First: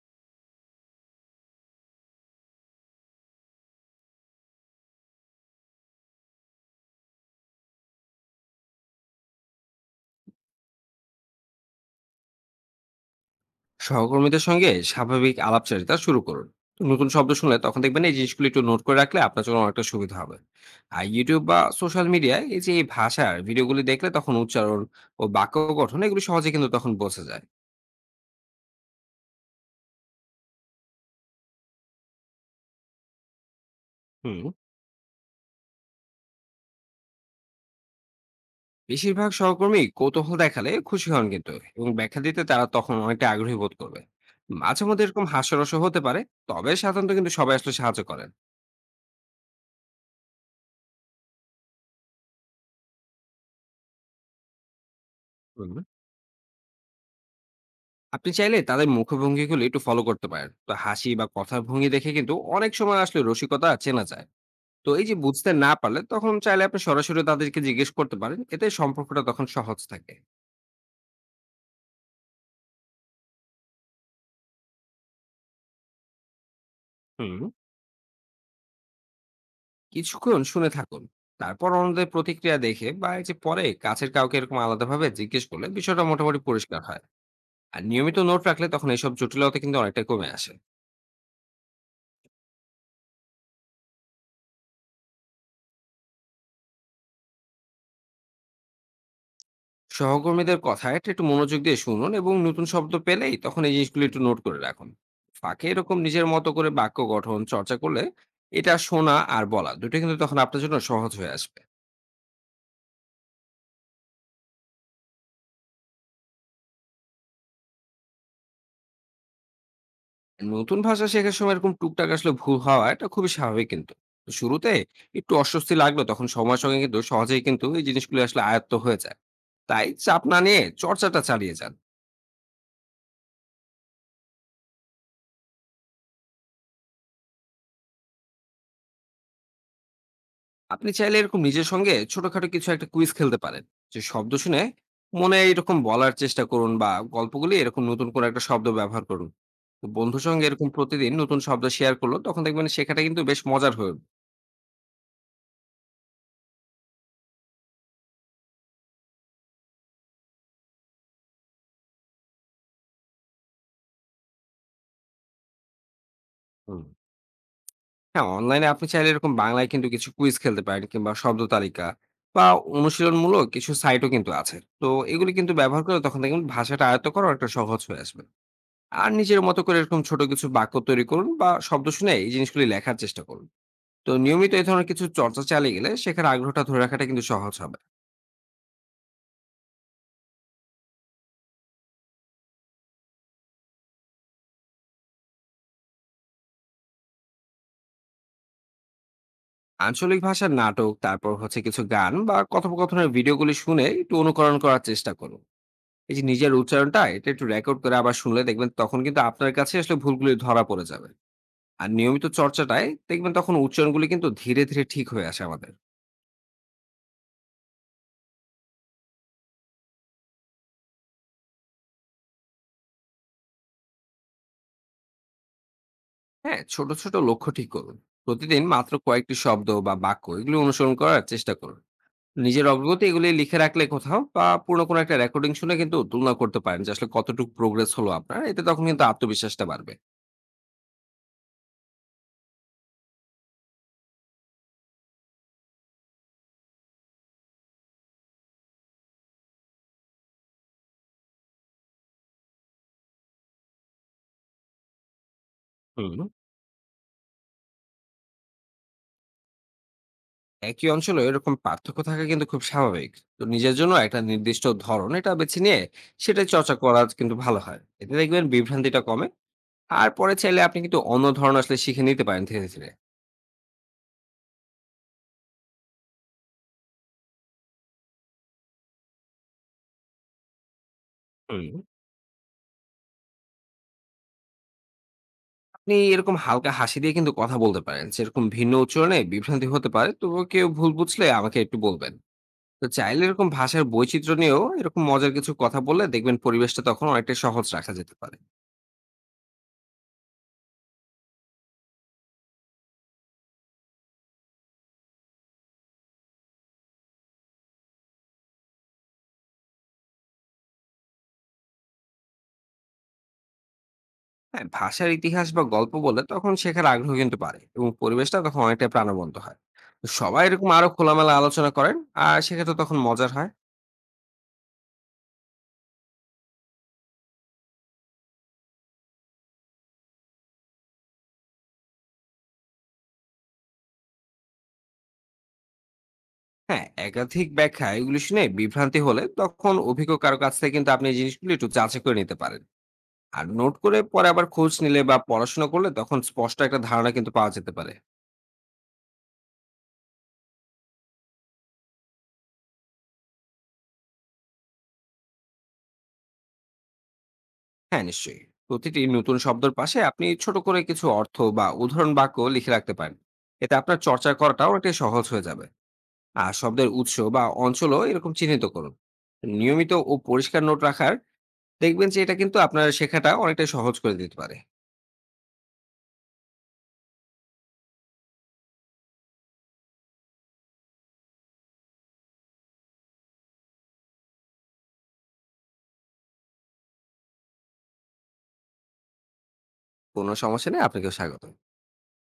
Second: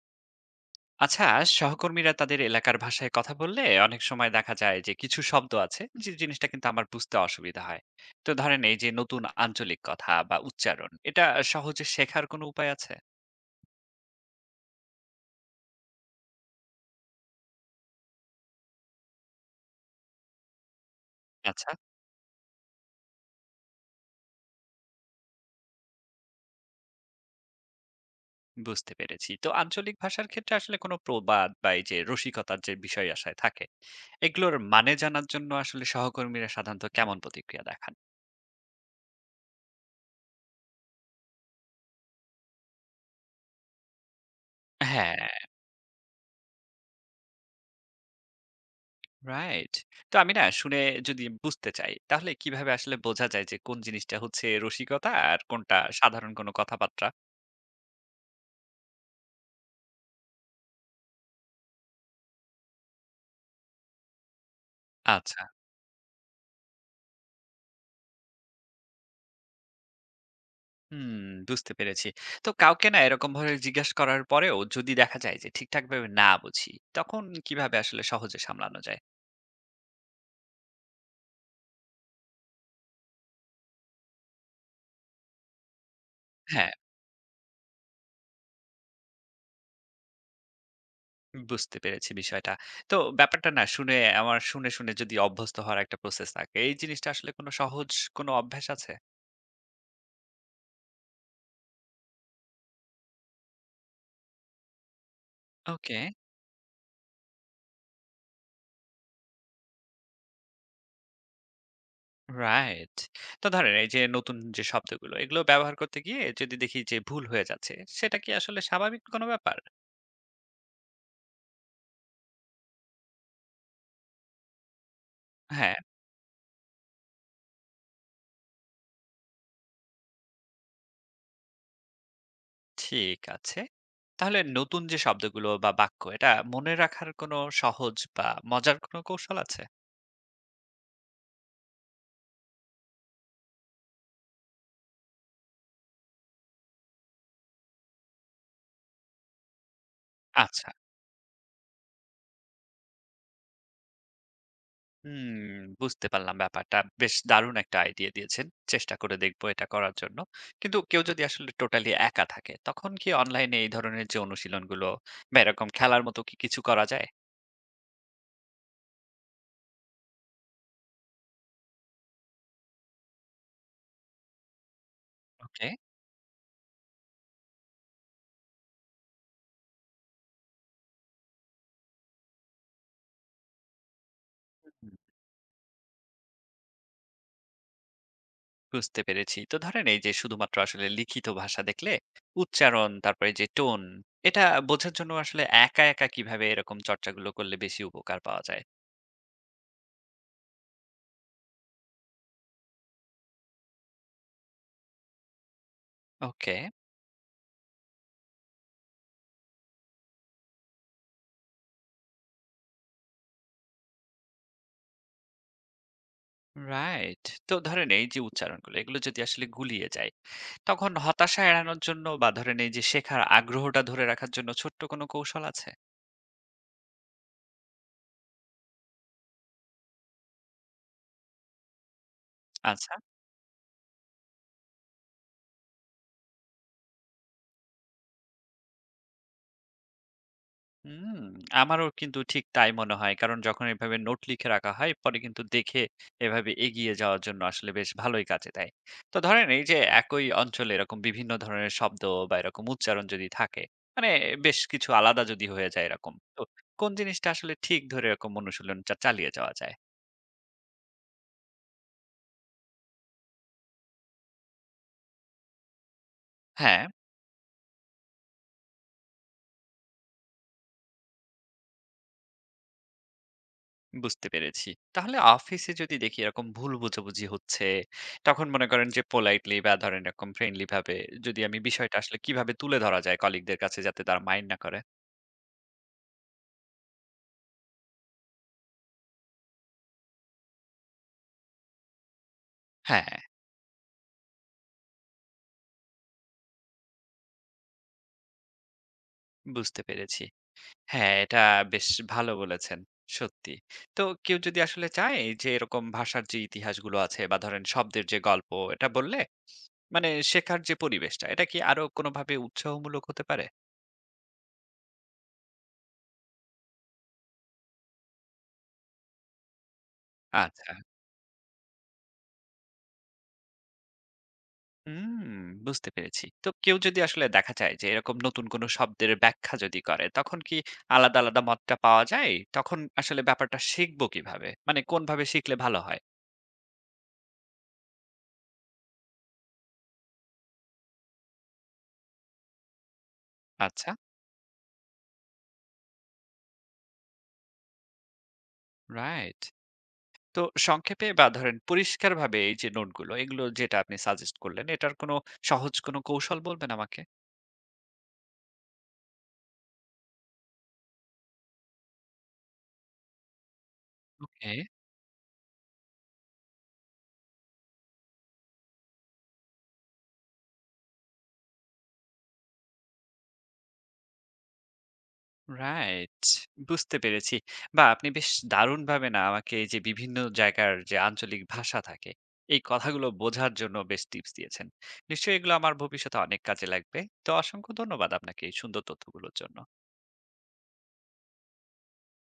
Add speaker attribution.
Speaker 1: আচ্ছা, সহকর্মীরা তাদের এলাকার ভাষায় কথা বললে অনেক সময় দেখা যায় যে কিছু শব্দ আছে যে জিনিসটা কিন্তু আমার বুঝতে অসুবিধা হয়। তো ধরেন এই যে নতুন আঞ্চলিক কথা বা উচ্চারণ এটা সহজে শেখার কোনো উপায় আছে?
Speaker 2: সহকর্মীদের সঙ্গে স্বাভাবিক আলাপচারিতা শুরু করুন। তো নতুন শব্দ শুনলে তখন দেখবেন এই জিনিসগুলো একটু নোট করে রাখলে আপনার জন্য অনেকটা সুবিধা হবে। আর ইউটিউব বা
Speaker 1: আচ্ছা,
Speaker 2: সোশ্যাল মিডিয়ায় এই যে এই ভাষার ভিডিওগুলি দেখলে তখন উচ্চারণ ও বাক্য গঠন এগুলো সহজে কিন্তু তখন বোঝা যায়।
Speaker 1: বুঝতে পেরেছি। তো আঞ্চলিক ভাষার ক্ষেত্রে আসলে কোনো প্রবাদ বা এই যে রসিকতার যে বিষয় আশায় থাকে
Speaker 2: হুম।
Speaker 1: এগুলোর মানে জানার জন্য আসলে সহকর্মীরা সাধারণত কেমন প্রতিক্রিয়া দেখান?
Speaker 2: বেশিরভাগ সহকর্মী কৌতূহল দেখালে খুশি হন কিন্তু এবং ব্যাখ্যা দিতে তারা তখন অনেকটা আগ্রহী বোধ করবে। মাঝে মধ্যে এরকম
Speaker 1: হ্যাঁ,
Speaker 2: হাস্যরসও হতে পারে। তবে সাধারণত কিন্তু সবাই আসলে সাহায্য করেন।
Speaker 1: রাইট। তো আমি না শুনে যদি বুঝতে চাই, তাহলে কিভাবে আসলে বোঝা যায় যে কোন জিনিসটা হচ্ছে রসিকতা আর
Speaker 2: হুম।
Speaker 1: কোনটা সাধারণ কোনো কথাবার্তা?
Speaker 2: আপনি চাইলে তাদের মুখভঙ্গিগুলো একটু ফলো করতে পারেন, তো হাসি বা কথার ভঙ্গি দেখে কিন্তু অনেক সময় আসলে রসিকতা চেনা যায়। তো এই যে
Speaker 1: আচ্ছা।
Speaker 2: বুঝতে না পারলে তখন চাইলে আপনি সরাসরি তাদেরকে জিজ্ঞেস করতে পারেন, এতে সম্পর্কটা তখন সহজ থাকে।
Speaker 1: হুম, বুঝতে পেরেছি। তো কাউকে না এরকমভাবে জিজ্ঞেস করার পরেও যদি দেখা যায় যে ঠিকঠাকভাবে না বুঝি, তখন
Speaker 2: হুম।
Speaker 1: কিভাবে আসলে সহজে সামলানো যায়?
Speaker 2: কিছুক্ষণ শুনে থাকুন। তারপর অন্যদের প্রতিক্রিয়া দেখে বা এই যে পরে কাছের কাউকে এরকম আলাদাভাবে জিজ্ঞেস করলে বিষয়টা মোটামুটি
Speaker 1: হ্যাঁ,
Speaker 2: পরিষ্কার হয়। আর নিয়মিত নোট রাখলে তখন এইসব জটিলতা কিন্তু অনেকটা কমে আসে।
Speaker 1: বুঝতে পেরেছি বিষয়টা। তো ব্যাপারটা না শুনে আমার শুনে যদি অভ্যস্ত হওয়ার একটা প্রসেস থাকে, এই জিনিসটা আসলে কোনো সহজ কোনো অভ্যাস আছে?
Speaker 2: সহকর্মীদের কথা এটা একটু মনোযোগ দিয়ে শুনুন এবং নতুন শব্দ পেলেই তখন এই জিনিসগুলো একটু নোট করে রাখুন। ফাঁকে এরকম
Speaker 1: ওকে।
Speaker 2: নিজের মতো করে বাক্য গঠন চর্চা করলে এটা শোনা আর বলা দুটো কিন্তু তখন আপনার জন্য সহজ হয়ে আসবে।
Speaker 1: রাইট। তো ধরেন এই যে নতুন যে শব্দগুলো এগুলো ব্যবহার করতে গিয়ে যদি দেখি যে ভুল হয়ে যাচ্ছে সেটা কি আসলে স্বাভাবিক কোনো ব্যাপার?
Speaker 2: নতুন ভাষা শেখার সময় এরকম টুকটাক আসলে ভুল হওয়া এটা খুবই স্বাভাবিক কিন্তু। তো শুরুতে একটু
Speaker 1: হ্যাঁ,
Speaker 2: অস্বস্তি লাগলো তখন সময়ের সঙ্গে কিন্তু সহজেই কিন্তু এই জিনিসগুলো আসলে আয়ত্ত হয়ে যায়। তাই চাপ না নিয়ে চর্চাটা চালিয়ে যান।
Speaker 1: ঠিক আছে। তাহলে নতুন যে শব্দগুলো বা বাক্য এটা মনে রাখার কোনো সহজ বা মজার কোনো কৌশল আছে?
Speaker 2: আপনি চাইলে এরকম নিজের সঙ্গে ছোটখাটো কিছু একটা কুইজ খেলতে পারেন, যে শব্দ শুনে মনে এরকম বলার চেষ্টা করুন বা গল্পগুলি এরকম নতুন করে একটা শব্দ ব্যবহার করুন। তো বন্ধুর সঙ্গে
Speaker 1: আচ্ছা।
Speaker 2: এরকম প্রতিদিন নতুন শব্দ শেয়ার করলো তখন দেখবেন শেখাটা কিন্তু বেশ মজার হয়ে উঠবে।
Speaker 1: হুম, বুঝতে পারলাম ব্যাপারটা। বেশ দারুণ একটা আইডিয়া দিয়েছেন। চেষ্টা করে দেখবো এটা করার জন্য। কিন্তু কেউ যদি আসলে টোটালি একা থাকে তখন কি অনলাইনে এই ধরনের যে অনুশীলনগুলো বা এরকম খেলার মতো কি কিছু
Speaker 2: হুম।
Speaker 1: করা যায়?
Speaker 2: হ্যাঁ, অনলাইনে আপনি চাইলে এরকম বাংলায় কিন্তু কিছু কুইজ খেলতে পারেন কিংবা শব্দ তালিকা বা অনুশীলনমূলক কিছু সাইটও কিন্তু আছে। তো এগুলি কিন্তু
Speaker 1: ওকে।
Speaker 2: ব্যবহার করে তখন দেখবেন ভাষাটা আয়ত্ত করা একটা সহজ হয়ে আসবে। আর নিজের মতো করে এরকম ছোট কিছু বাক্য তৈরি করুন বা শব্দ শুনে এই জিনিসগুলি লেখার চেষ্টা করুন। তো নিয়মিত এই ধরনের কিছু চর্চা চালিয়ে গেলে শেখার আগ্রহটা ধরে রাখাটা কিন্তু সহজ হবে।
Speaker 1: বুঝতে পেরেছি। তো ধরেন এই যে শুধুমাত্র আসলে লিখিত ভাষা দেখলে উচ্চারণ, তারপরে যে টোন এটা বোঝার জন্য আসলে একা কিভাবে এরকম চর্চাগুলো করলে বেশি উপকার পাওয়া যায়?
Speaker 2: আঞ্চলিক ভাষার নাটক, তারপর হচ্ছে কিছু গান বা কথোপকথনের ভিডিওগুলি শুনে একটু অনুকরণ করার চেষ্টা করুন। এই যে নিজের
Speaker 1: ওকে,
Speaker 2: উচ্চারণটা এটা একটু রেকর্ড করে আবার শুনলে দেখবেন তখন কিন্তু আপনার কাছে আসলে ভুলগুলি ধরা পড়ে যাবে। আর নিয়মিত চর্চাটায় দেখবেন তখন উচ্চারণগুলি কিন্তু ধীরে ধীরে ঠিক হয়ে আসে আমাদের।
Speaker 1: রাইট। তো ধরেন এই যে উচ্চারণগুলো এগুলো যদি আসলে গুলিয়ে যায়, তখন হতাশা এড়ানোর জন্য বা ধরেন এই যে শেখার আগ্রহটা ধরে রাখার জন্য ছোট্ট কোনো কৌশল আছে?
Speaker 2: হ্যাঁ, ছোট ছোট লক্ষ্য ঠিক করুন। প্রতিদিন মাত্র কয়েকটি শব্দ বা বাক্য এগুলো অনুসরণ করার চেষ্টা করুন। নিজের
Speaker 1: আচ্ছা।
Speaker 2: অগ্রগতি এগুলি লিখে রাখলে কোথাও বা পুরোনো কোনো একটা রেকর্ডিং শুনে কিন্তু তুলনা করতে পারেন যে আসলে কতটুকু প্রোগ্রেস হলো আপনার, এতে তখন কিন্তু আত্মবিশ্বাসটা বাড়বে।
Speaker 1: হুম, আমারও কিন্তু ঠিক তাই মনে হয়। কারণ যখন এভাবে নোট লিখে রাখা হয়, পরে কিন্তু দেখে এভাবে এগিয়ে যাওয়ার জন্য আসলে বেশ ভালোই কাজে দেয়। তো ধরেন এই যে একই অঞ্চলে এরকম বিভিন্ন ধরনের শব্দ বা এরকম উচ্চারণ যদি থাকে, মানে বেশ কিছু আলাদা যদি হয়ে যায় এরকম।
Speaker 2: হুম।
Speaker 1: তো কোন জিনিসটা আসলে ঠিক ধরে এরকম অনুশীলনটা চালিয়ে যাওয়া যায়?
Speaker 2: একই অঞ্চলে এরকম পার্থক্য থাকা কিন্তু খুব স্বাভাবিক। তো নিজের জন্য একটা নির্দিষ্ট ধরন এটা বেছে নিয়ে সেটা চর্চা
Speaker 1: হ্যাঁ।
Speaker 2: করা কিন্তু ভালো হয়, এতে দেখবেন বিভ্রান্তিটা কমে। আর পরে চাইলে আপনি কিন্তু অন্য ধরন আসলে শিখে নিতে পারেন ধীরে ধীরে।
Speaker 1: বুঝতে পেরেছি। তাহলে অফিসে যদি দেখি এরকম ভুল বোঝাবুঝি হচ্ছে, তখন মনে করেন যে পোলাইটলি বা ধরেন এরকম ফ্রেন্ডলি ভাবে যদি আমি
Speaker 2: হুম।
Speaker 1: বিষয়টা আসলে কিভাবে তুলে ধরা যায় কলিগদের কাছে যাতে তারা মাইন্ড না করে?
Speaker 2: আপনি এরকম হালকা হাসি দিয়ে কিন্তু কথা বলতে পারেন, যেরকম ভিন্ন উচ্চারণে বিভ্রান্তি হতে পারে, তবুও কেউ ভুল বুঝলে আমাকে একটু বলবেন। তো
Speaker 1: হ্যাঁ,
Speaker 2: চাইলে এরকম ভাষার বৈচিত্র্য নিয়েও এরকম মজার কিছু কথা বললে দেখবেন পরিবেশটা তখন অনেকটা সহজ রাখা যেতে পারে।
Speaker 1: বুঝতে পেরেছি। হ্যাঁ, এটা বেশ ভালো বলেছেন। সত্যি। তো কেউ যদি আসলে চায় যে এরকম ভাষার যে ইতিহাসগুলো আছে বা ধরেন শব্দের যে গল্প এটা বললে মানে শেখার যে পরিবেশটা এটা কি আরো কোনোভাবে উৎসাহমূলক হতে পারে?
Speaker 2: হ্যাঁ, ভাষার ইতিহাস বা গল্প বললে তখন শেখার আগ্রহ কিন্তু বাড়ে এবং পরিবেশটা তখন অনেকটা প্রাণবন্ত হয়। তো সবাই এরকম
Speaker 1: আচ্ছা।
Speaker 2: আরো খোলামেলা আলোচনা করেন। আর সেক্ষেত্রে তখন মজার হয়।
Speaker 1: হুম, বুঝতে পেরেছি। তো কেউ যদি আসলে দেখা যায় যে এরকম নতুন কোনো শব্দের ব্যাখ্যা যদি করে, তখন কি আলাদা মতটা পাওয়া যায়? তখন আসলে ব্যাপারটা শিখবো কিভাবে? মানে কোনভাবে শিখলে ভালো হয়?
Speaker 2: হ্যাঁ, একাধিক ব্যাখ্যা এগুলি শুনে বিভ্রান্তি হলে তখন অভিজ্ঞ কারো কাছ থেকে কিন্তু আপনি এই জিনিসগুলো একটু যাচাই করে নিতে পারেন। আর নোট
Speaker 1: আচ্ছা,
Speaker 2: করে পরে আবার খোঁজ নিলে বা পড়াশোনা করলে তখন স্পষ্ট একটা ধারণা কিন্তু পাওয়া যেতে পারে।
Speaker 1: রাইট। তো সংক্ষেপে বা ধরেন পরিষ্কারভাবে এই যে নোটগুলো, এগুলো যেটা আপনি সাজেস্ট করলেন, এটার কোনো সহজ কোনো কৌশল বলবেন আমাকে?
Speaker 2: হ্যাঁ, নিশ্চয়ই। প্রতিটি নতুন শব্দের পাশে আপনি ছোট করে কিছু অর্থ বা উদাহরণ বাক্য লিখে রাখতে পারেন। এতে আপনার চর্চা
Speaker 1: ওকে।
Speaker 2: করাটাও অনেকটাই সহজ হয়ে যাবে। আর শব্দের উৎস বা অঞ্চলও এরকম চিহ্নিত করুন। নিয়মিত ও পরিষ্কার নোট রাখার দেখবেন যে এটা কিন্তু আপনার শেখাটা অনেকটাই সহজ করে দিতে পারে।
Speaker 1: রাইট। বুঝতে পেরেছি। বাহ! আপনি বেশ দারুণভাবে না আমাকে এই যে বিভিন্ন জায়গার যে আঞ্চলিক ভাষা থাকে, এই কথাগুলো বোঝার জন্য বেশ টিপস দিয়েছেন। নিশ্চয়ই এগুলো আমার ভবিষ্যতে অনেক কাজে লাগবে। তো অসংখ্য ধন্যবাদ আপনাকে এই সুন্দর তথ্যগুলোর জন্য।
Speaker 2: কোনো সমস্যা নেই, আপনাকেও স্বাগত।